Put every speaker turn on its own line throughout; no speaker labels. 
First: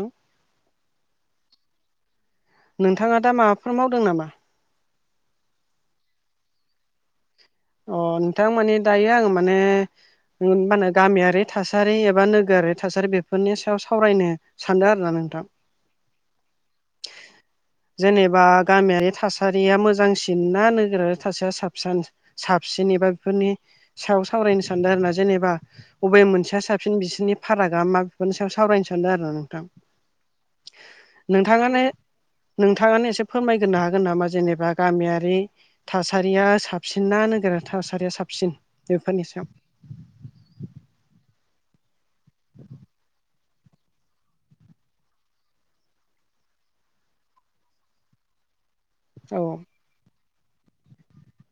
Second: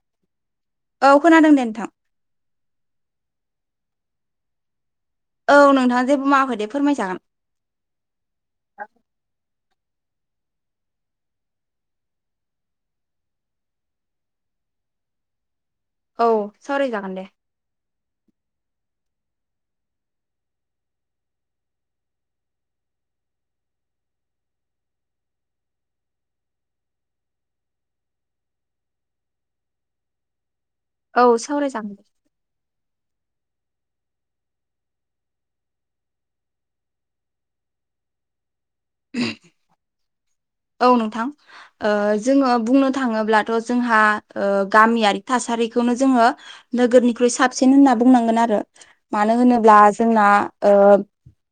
हो
औ खोनादों दे नोंथां
नोंथाङा दा माबाफोर मावदों नामा?
औ नोंथाङा जेबो मावखैदे फोरमायसागोन
अ नोंथां माने दायो आङो माने मा होनो गामियारि थासारि एबा नोगोरारि थासारि बेफोरनि सायाव सावरायनो सानदों आरोना नोंथां
औ सावराय जागोन दे
जेनेबा गामियारि थासारिया मोजांसिन ना नोगोरारि थासारिया साबसिन साबसिन एबा बेफोरनि सायाव सावरायनो सानदों आरोना जेनेबा अबे मोनसेया साबसिन बिसोरनि फारागा मा बेफोरनि सायाव सावरायनो सानदों आरो ना नोंथां
औ
नोंथांङानो
सावरायजागोन
नोंथाङानो एसे फोरमायग्रोनो हागोन नामा जेनेबा गामियारि थासारिया साबसिन ना नोगोरा थासारिया साबसिन बेफोरनि सायाव
औ नोंथां ओ जोंङो बुंनो थाङोब्ला थ' जोंहा ओ गामियारि थासारिखौनो जोंङो नोगोरनिख्रुइ साबसिन होनना बुंनांगोन आरो मानो
औ।
होनोब्ला जोंना ओ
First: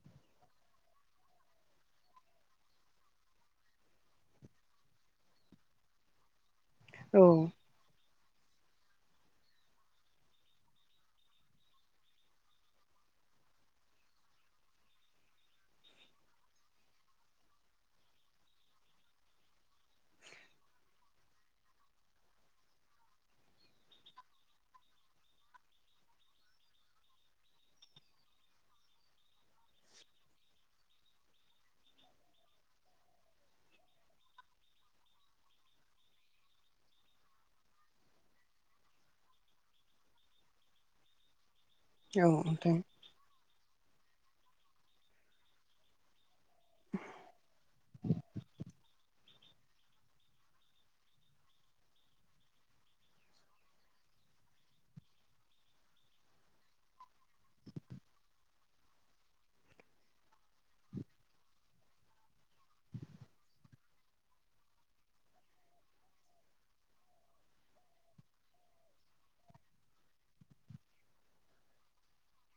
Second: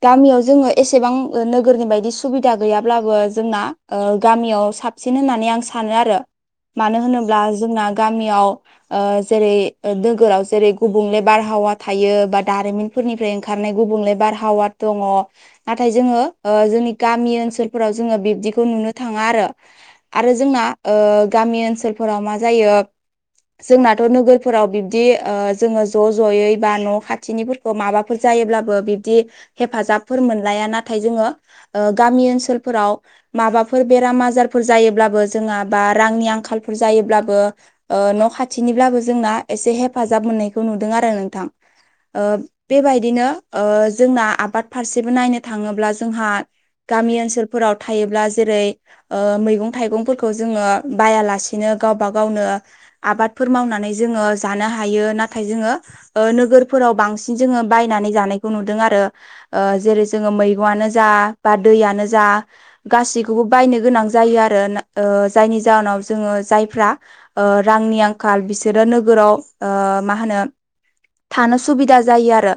गामियाव जोंङो एसेबां नोगोरनि बायदि सुबिदा गैयाब्लाबो जोंना ओ गामियाव साबसिन होननानै आं सानो आरो मानो
औ
होनोब्ला जोंना गामियाव ओ जेरै नोगोराव जेरै गुबुंले बारहावा थायो बा दारिमिन फोरनिफ्राय ओंखारनाय गुबुंले बारहावा दङ। नाथाय जोंङो ओ जोंनि गामि ओनसोलफोराव जोंङो बिब्दि खौ नुनो थाङा आरो आरो जोंना ओ गामि ओनसोलफोराव मा जायो जोंनाथ' नोगोरफोराव बिब्दि ओ जोंङो ज' ज'यै बा न' खाथिनि माबाफोर जायोब्लाबो बिबदि हेफाजाबफोर मोनलाया नाथाय जोंङो ओ गामि ओनसोलफोराव माबाफोर बेराम आजारफोर जायोब्लाबो जोंहा बा रांनि आंखालफोर जायोब्लाबो ओ न' खाथिनिब्लाबो जोंना एसे हेफाजाब मोननायखौ नुदों आरो नोंथां। ओ
औ नोंथां
बेबायदिनो ओ जोंना आबाद फारसेबो नायनो थाङोब्ला जोंहा गामि ओनसोलफोराव थायोब्ला जेरै ओ मैगं थाइगंफोरखौ जोंङो बायालासेनो गावबा गावनो आबादफोर मावनानै जोंङो जानो हायो नाथाय जोंङो ओ नोगोरफोराव बांसिन जोंङो बायनानै जानायखौ नुदों आरो ओ जेरै जोंङो मैगंआनो जा बा दैयानो जा गासैखौबो बायनो गोनां जायो आरो ओ जायनि जाहोनाव जोंङो जायफ्रा ओ रांनि आंखाल बिसोरो नोगोराव ओ मा होनो थानो सुबिदा जायो आरो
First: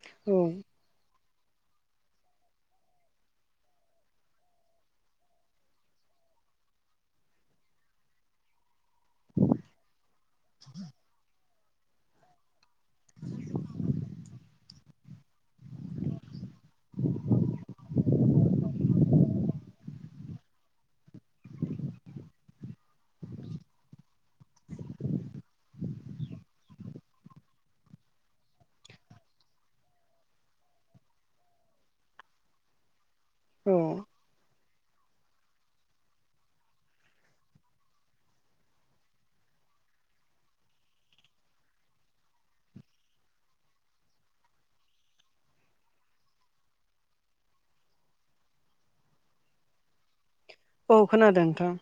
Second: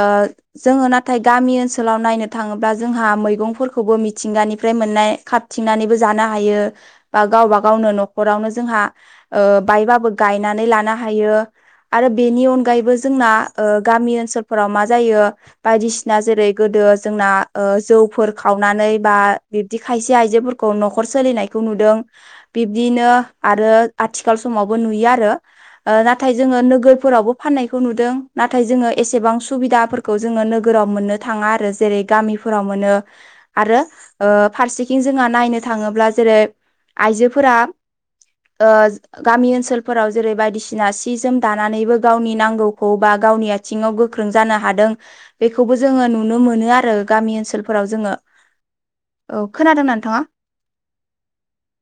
ओ
औ
जोंङो नाथाय गामि ओनसोलाव नायनो थाङोब्ला जोंहा मैगंफोरखौबो मिथिंगानि फ्राय मोननाय खाबथिंनानैबो जानो हायो बा गावबा गावनो न'खरावनो जोंहा ओ बायबाबो गायनानै लानो हायो। आरो बेनि अनगायैबो जोंना ओ गामि ओनसोलफोराव मा जायो बायदिसिना जेरै गोदो जोंना ओ जौफोर खावनानै बा बिब्दि खायसे आइजोफोरखौ न'खर सोलिनायखौ नुदों। बिब्दिनो आरो आथिखाल समावबो नुयो आरो ओ नाथाय जोंङो नोगोरफोरावबो फाननायखौ नुदों नाथाय जोंङो एसेबां सुबिदाफोर खौ जोङो नोगोराव मोननो थाङा आरो जेरै गामिफोराव मोनो
औ
आरो ओ फारसेथिं जोंहा नायनो थाङोब्ला जेरै आइजोफोरा ओ गामि ओनसोलफोराव जेरै बायदिसिना सि जोम दानानैबो गावनि नांगौखौ बा गावनि थिङाव गोख्रों जानो हादों बेखौबो जोंङो नुनो मोनो आरो गामि ओनसोलफोराव जोंङो औ खोनादोंना नोंथाङा?
औ खोनादों नोंथां।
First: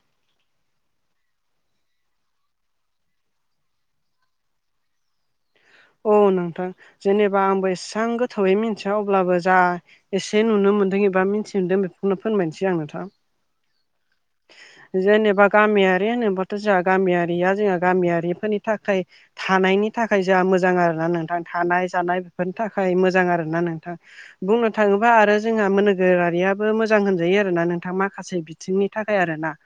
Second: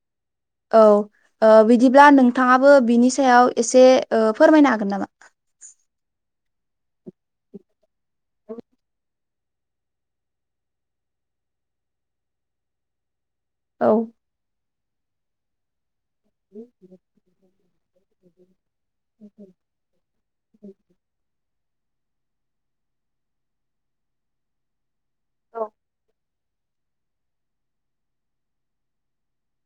औ ओ बिदिब्ला नोंथाङाबो बिनि सायाव एसे ओ फोरमायनो हागोन नामा?
औ नोंथां जेनेबा आंबो इसां गोथौयै मिथिया अब्लाबो जा एसे नुनो मोन्दों एबा मिथि मोनदों बेखौनो फोरोनमायनोसै आं नोंथा।
औ
जेनेबा गामियारि होनोबथ' जोंहा गामियारिया जोंहा
औ
गामियारिफोरनि थाखाय थानायनि थाखाय जोंहा मोजां आरो ना नोंथां थानाय जानाय बेफोरनि थाखाय मोजां आर ना नोंथां बुंनो थाङोबा आरो
औ
जोंहा मोन नोगोरारियाबो मोजां होनजायो आरोना नोंथां माखासे बिथिंनि थाखाय आरो ना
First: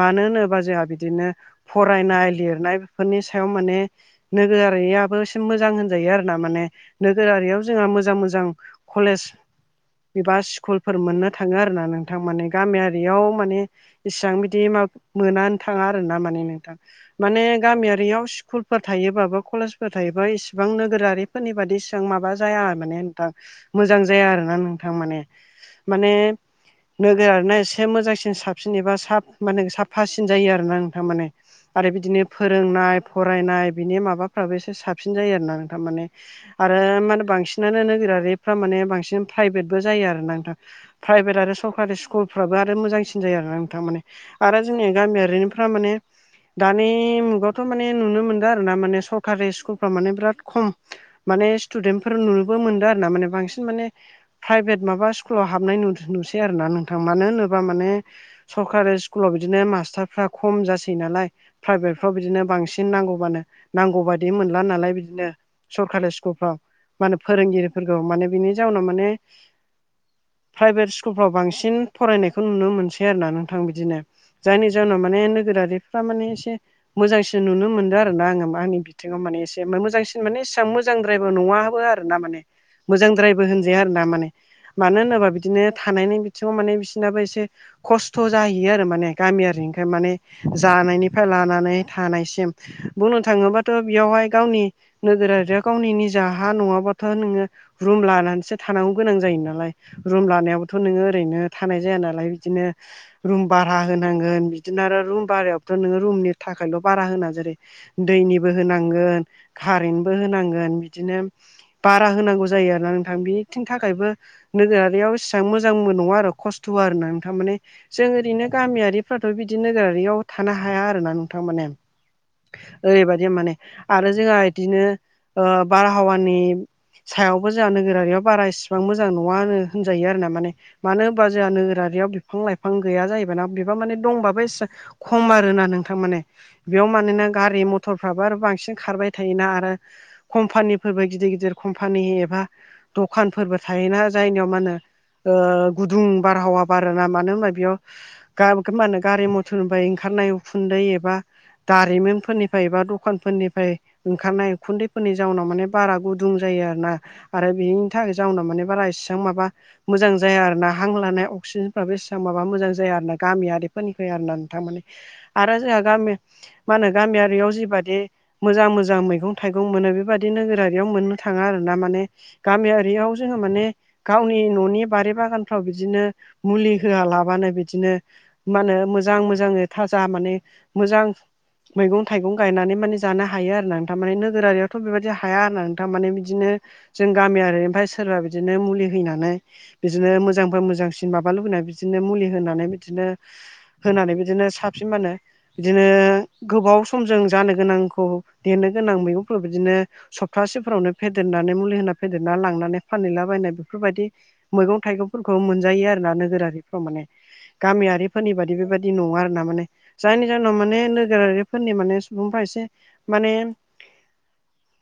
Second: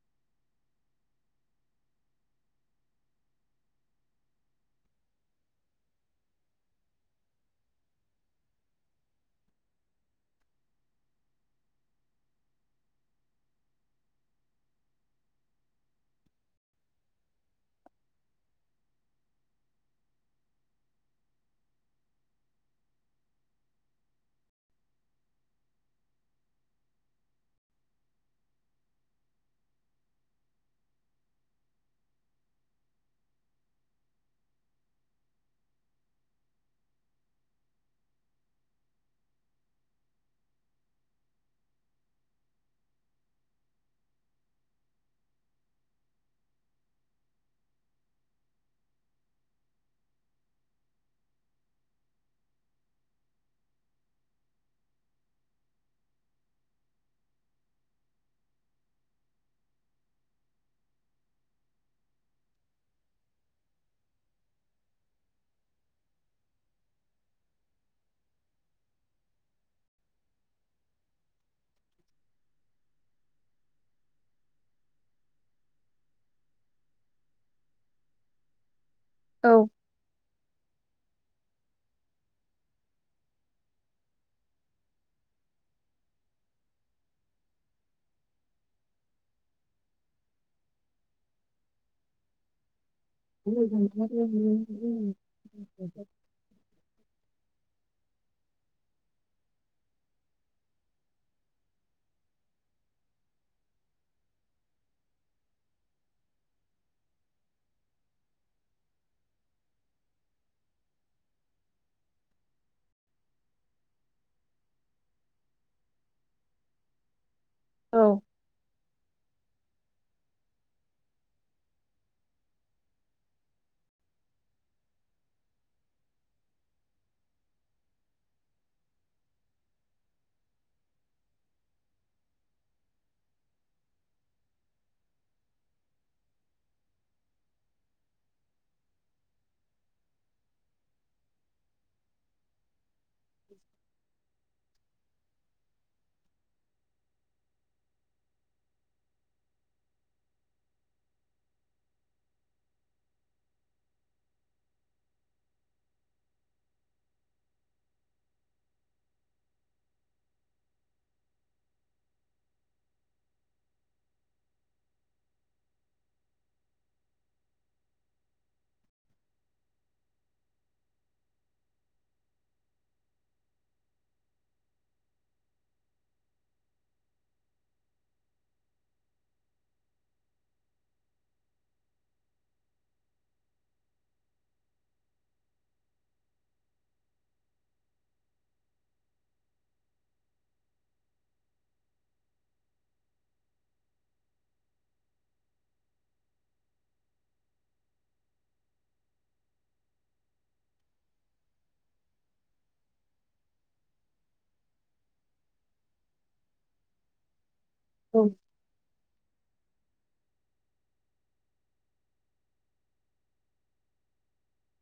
मानो होनोबा जोंहा बिदिनो फरायनाय लिरनाय बेफोरनि सायाव माने नोगोरारियाबो एसे मोजां होनजायो आरो ना। माने नोगोरारियाव जोंहा मोजां मोजां कलेज एबा सिकुलफोर मोननो थाङो आरोना नोंथां। माने गामियारियाव माने एसां बिदि माब मोनान थाङा आरो ना माने नोंथां। माने गामियारियाव कुलफोर थायोबाबो कलेजफोर थायोबा इसिबां नोगोरारिफोरनि बादि इसां माबा जाया माने नोंथां। मोजां जाया आरोना नोंथां माने। माने नोगोरारि ना एसे मोजांसिन साब सिन एबा साब माने साफासिन जायो आरोना नोंथां माने आरो बिदिनो फोरोंनाय फरायनाय बिनि माबाफ्राबो एसे साबसिन जायो आरोना नोंथां माने। आरो मानो बांसिनानो नोगोरारिफ्रा माने बांसिन प्राइभेटबो जायो आरो ना नोंथां। प्राइभेट आरो सरकारि सिकुलफ्राबो आरो मोजांसि सिन जायो आरो ना नोंथां माने। आरो जोंनि गामियारिनिफ्रा माने दानि मुगायावथ' माने नुनो मोनदों आरो ना माने सरकारि सिकुलफ्रा माने बिराद खम। माने सिथुदेन्टफोर नुनोबो मोनदों आरो ना माने बांसिन माने फायभेट माबा सिकुलाव हाबनाय नु-नुसै आरो ना नोंथां। मानो होनोबा माने सरकारि सिकुलाव बिदिनो मास्टारफ्रा खम जासै नालाय प्राइभेटफ्राव बिदिनो बांसिन नांगौबानो नांगौ बादि मोनला नालाय बिदिनो सरकारि सिकुलफ्राव मानो फोरोंगिरिफोरखौ माने बिनि जाउनाव माने प्राइभेट सिकुलफोराव बांसिन फरायनायखौ नुनो मोनसै आरो ना नोंथां बिदिनो जायनि जाहोनाव माने नोगोरारिफा माने एसे मोजांसिन नुनो मोनदों आरो ना आङो माहोनो बि दिगौ माने एसे मो-मोजांसिन माने एसां मोजांद्रायबो नङाबो आरो ना माने। मोजांद्रायबो होनजाया आरो ना माने। मानो होनोबा बिदिनो थानायनि बिथिङाव माने बिसिनाबो एसे खस्थ' जाहैयो आरो माने गामियारिनिखाय माने जानायनिफ्राय लानानै थानायसिम बुंनो थाङोबाथ' बेयावहाय गावनि नोगोरारिया गावनि निजा हा नङाबाथ' नोङो रुम लानानैसो थानांगौ गोनां जायो नालाय। रुम लानायावबोथ' नोङो ओरैनो थानाय जाया नालाय इदिनो रुम भारा होनांगोन बिदिनो आरो रुम भारायावबोथ' नोङो रुमनि थाखायल' बारा होना जेरै दैनिबो होनांगोन कारेन्टबो होनांगोन बिदिनो बारा होनांगौ जायो आरोना नोंथां। बिनिथिं थाखायबो नोगोरारियाव एसां मोजांमो नङा आरो खस्थ' आरो आरो ना नोंथां। माने जों ओरैनो गामियारिफोर थ' बिदि नोगोरारियाव थानो हाया आरो ना नोंथां। माने ओरैबायदि माने आरो जोंहा इदिनो ओ बारहावानि सायावबो जोहा नोगोरारियाव बारा इसिबां मोजां नङा होनो होनजायो आरो ना। माने मानो होबा जोहा नोगोरारियाव फां लाइफां गैया जाहैबायना बिबा माने दंबाबो एसा खम आरोना नोंथां माने। बेयाव मानोना गारि मथरफ्राबो आरो बांसिन खारबाय थायोना आरो। कम्पानिफोरबो गिदिर गिदिर कम्पानि एबा दखानफोरबो थायोना जायनियाव मा होनो ओ गुदुं बारहावा बा फोरा ना मानो होनबा बेयाव गा [unintelligible] मो होनो गारि मथर होनाय ओंखारनाय उखुन्दै एबा दारिमिनफोरनिफाय बा दखानफोरनिफाय ओंखारनाय उखुन्दैफोरनि जाउनाव माने बारा गुदुं जायो आरो ना। आरो बेनि थाखाय जाउनाव माने बारा इसां माबा मोजां जाया आरो ना। हां लानाय अक्सिज फ्राबो एसां माबा मोजां जाया आरो ना। गामियारिफोरनिफ्राय आरो ना नोंथां माने आरो जोंहा गामि मा होनो गामियारियाव जिबादि मोजां मोजां मैगं थाइगं मोनो बेबादि नोगोरारियाव मोननो थाङा आरो ना माने गामियारियाव जोङो माने गावनि न'नि बारि बागानफ्राव बिदिनो मुलि होआ लाबानो बिदिनो मा होनो मोजां मोजाङो थाजा माने मोजां मैगं थाइगं गायनानै माने जानो हायो आरो ना नोंथां। माने नोगोरारियावथ' बेबायदि हाया आरो ना नोंथां माने बिदिनो जों गामियारि ओमफ्राय सोरबा बिदिनो मुलि हैनानै बिदिनो मोजांफ्राय मोजांसिन बि माबा लुबैनाय बिदिनो मुलि होनानै बिदिनो होनानै बिदिनो साबसिन मानो बिदिनो गोबाव सम जों जानो गोनांखौ देरनो गोनां मैगंफोर बिदिनो सप्तासेफोरावनो फेदेरनानै मुलि होना फेदेरना लांनानै फानहैलाबायनाय बेफोरबायदि मैगं थाइगंफोरखौ मोनजायो आरो ना नोगोरारिफ्राव माने गामियारिफोरनि बादि बेबायदि बिदि नङा आरो ना माने जायनि जाहोनाव माने नोगोरारिफोरनि माने सुबुंफ्रा एसे माने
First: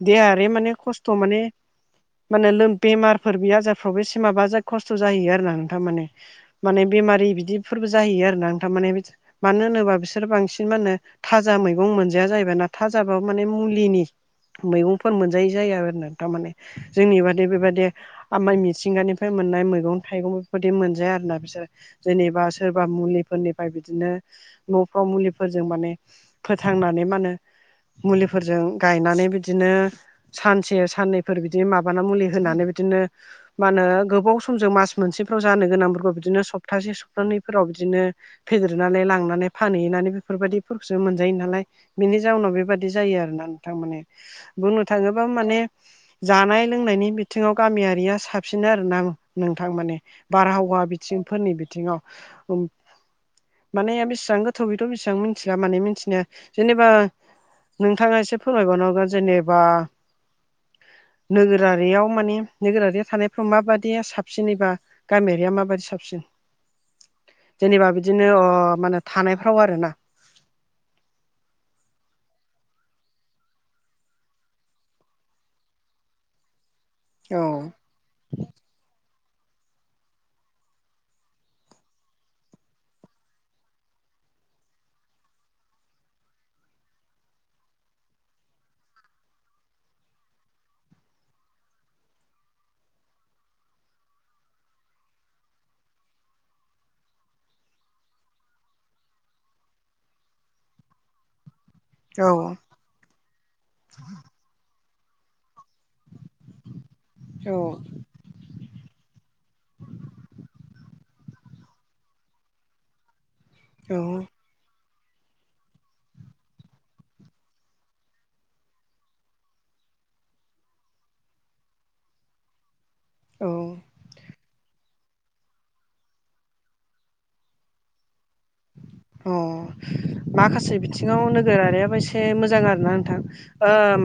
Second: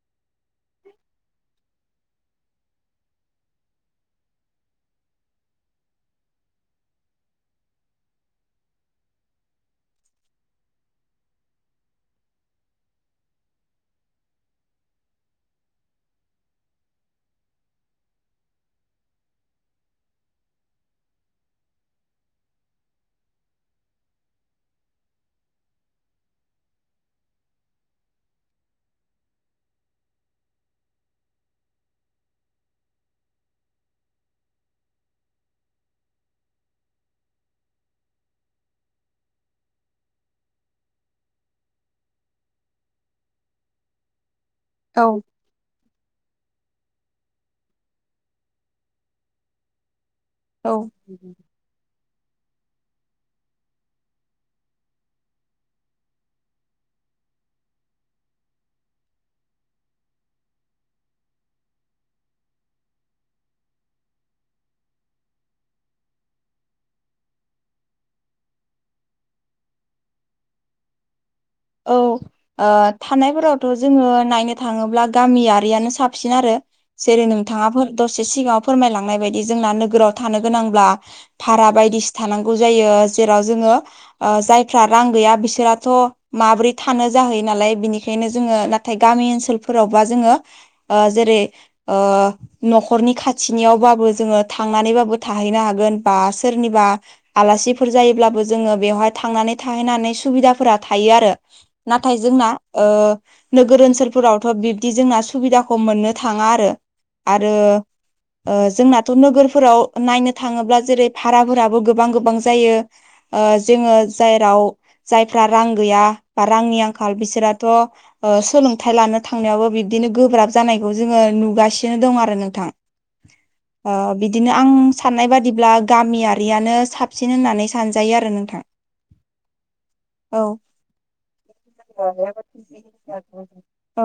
देहारि माने खस्थ' माने माने लोम बेमारफोर बे आजारफ्रावबो सिमाबा जा खस्थ' जाहैयो आरो ना नोंथां माने माने बेमारि बिदिफोरबो जाहैयो आरोना थारमाने मानो होनोबा बिसोरो बांसिन मा होनो थाजा मैगं मोनजाया जाहैबाय ना थाजाबाबो माने मुलिनि मैगंफोर मोनजायै जाया आरोना थारमाने जोंनि बादि बेबाददि आमाइ मिथिंगानिफ्राय मोननाय मैगं थाइगं बेफोरबायदि मोन - जाया आरोना बिसोर जेनेबा सोरबा मुलिफोरनिफ्राय बिदिनो न'फ्राव मुलिफोरजों माने फोथांनानै मा होनो मुलिफोरजों गायनानै बिदिनो सानसे साननैफोर बिदिनो माबाना मुलि होनानै बिदिनो मा होनो गोबाव समजों मास मोनसेफ्राव जानो गोनांफोरखौ बिदिनो सप्तासे सप्थानैफोराव बिदिनो फेदेरनानै लांनानै फानहैनानै बेफोरबायदिफोरखौसो मोनजायो नालाय बिनि जाउनाव बेबादि जायो आरोना नोंथां माने बुंनो
औ
थाङोबा माने जानाय लोंनायनि बिथिङाव गामियारिया साबसिन आरो ना नोंथां माने
औ
बारहावा आथिंफोरनि बिथिङाव माने बेसेबां गोथौ बेथ' बेसेबां मिथिला माने मिथिनाया जेनेबा नोंथाङा एसे फोरमायबावनांगोन जेनेबा नोगोरारियाव माने नोगोरारियाव थानायफ्राव माबायदि साबसिनबा गामियारिया मााबदि साबसिन जेनेबा बिदिनो अ माने थानायफ्राव आरोना
औ। ओथानायफोरावथ' जोङो नायनो थाङोब्ला गामियारियानो साबसिन आरो। जेरै
औ
नोंथाङा दसे सिगाङाव फोरमायलांनाय बायदि जोंना नोगोराव थानो गोनांब्ला भारा बायदिसि थानांगौ जायो जेराव जोङो जायफ्रा रां गैया बिसोराथ' माबोरै थानो जाहैयो नालाय बिनिखायनो जोङो नाथाय गामि ओनसोलफोरावबा जोङो ओ जेरै ओ न'खरनि खाथिनियावबाबो जोङो थांनानैबाबो थाहैनो हागोन बा सोरनिबा आलासिफोर जायोब्लाबो जोङो बेवहाय थांनानै थाहैनानै सुबिदाफोरा था थायो आरो नाथाय
औ
जोंना ओ नोगोर ओनसोलफोरावथ' बिब्दि जोंना सुबिदाखौ मोननो थाङा आरो आरो
औ
ओ जोंनाथ' नोगोरफोराव नायनो थाङोब्ला जेरै भाराफोराबो गोबां गोबां जायो ओ जोङो
औ
जेराव जायफ्राम रां गैया बा रांनि आंखाल बिसोराथ' ओ सोलोंथाइ लानो थांनायावबो बिब्दिनो गोब्राब जानायखौ जोङो नुगासिनो दं आरो नोंथां
औ
ओ बिदिनो आं साननाय बादिब्ला गामियारियानो साबसिन होननानै सानजायो आरो नोंथां।
अ
औ
माखासे बिथिङाव नोगोरारियाबो एसे मोजां आरो ना नोंथां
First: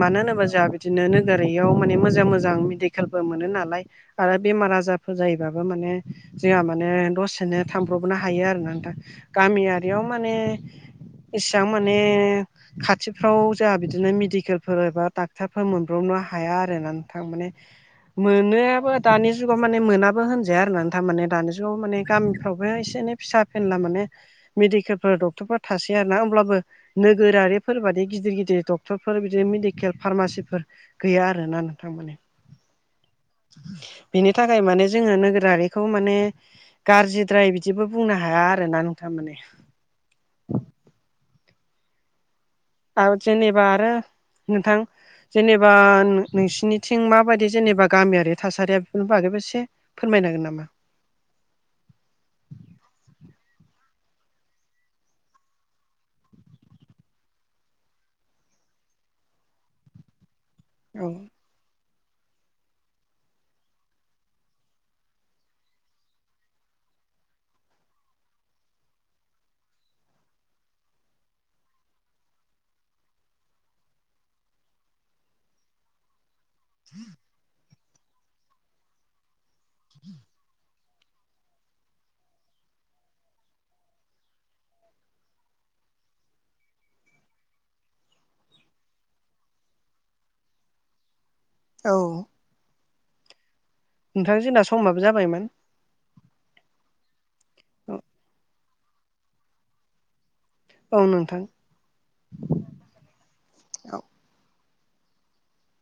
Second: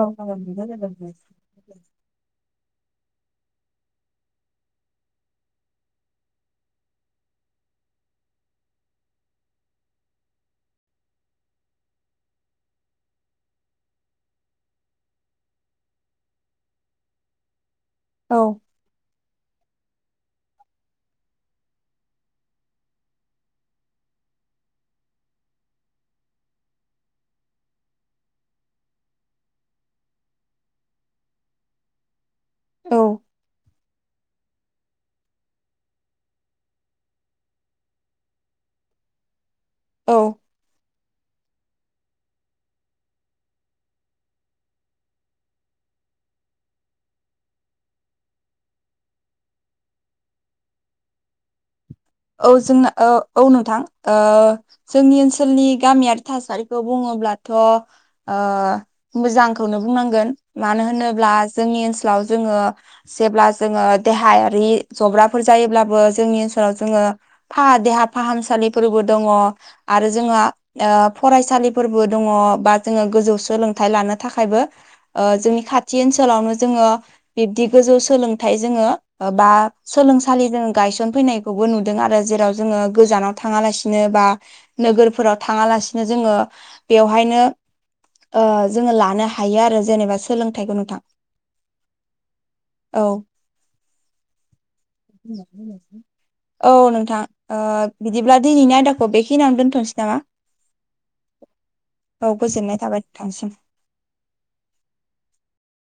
मानो होनोबा जोंहा बिदिनो नोगोरारि बेयाव माने मोजां मोजां मेडिकेलबो मोनो नालाय आरो बेमार आजारफोर जायोबाबो माने जोंहा माने दसेनो थांब्रबनो हायो आरो नोंथां गामियारियाव माने इसां माने खाथिफ्राव जोंहा बिदिनो मेडिकेलफोर एबा डाक्टरफोर मोनब्रबनो हाया आरोना नोंथां। माने
औ
मोनोबो दानि जुगाव माने मोनाबो होनजाया आरोना नोंथां दानि जुगाव माने गामिफ्रावबो एसे एनै फिसा फेनला मोनो। मेडिकेलफोर डक्टरफोर थासै आरोना अब्लाबो। नोगोरारिफोरबादि गिदिर गिदिर डक्टरफोर बिदिनो मेडिकेल फार्मासिफोर गैया आरोना नोंथां माने।
औ
बेनि थाखाय माने जोङो नोगोरारिखौ माने गाज्रिदाय बिदिबो बुंनो हाया आरोना नोंथां माने।
औ
आरो जेनेबा आरो नोंथां जेनेबा नोंसोरनिथिं माबायदि जेनेबा गामियारि थासारिया बेफोरनि बागैबो एसे फोरमायनो हागोन नामा?
औ जोंना औ नोंथां जोंनि ओनसोलनि गामियारि थासारिखौ बुङोब्लाथ'‌ मोजांखौनो बुंनांगोन मानो
औ
होनोब्ला जोंनि ओनसोलाव जोङो जेब्ला जोङो देहायारि जब्राफोर जायोब्लाबो जोंनि ओनसोलाव जोङो फा देहा फाहामसालिफोरबो दङ आरो जोङो फरायसालिफोरबो दङ बा जोङो गोजौ सोलोंथाइ लानो थाखायबो जोंनि खाथि ओनसोलावनो जोङो बिब्दि गोजौ सोलोंथाइ जोङो बा सोलोंसालि जों गायसनफैनाय खौबो नुदों आरो जेराव जोङो गोजानाव थाङालासिनो बा नोगोरफोराव थाङालासिनो जोङो बेवहायनो ओ जोङो लानो हायो आरो जेनेबा सोलोंथाइखौ नोंथां।
औ
औ
नोंथां जोंना स
[unintelligible] औ नोंथां ओ बिदिब्ला दिनैनि आयदाखौ बेखिनियावनो दोनथ'नोसै नामा?
औ नोंथां।
औ गोजोननाय थाबाय नोंथांनिसिम।
औ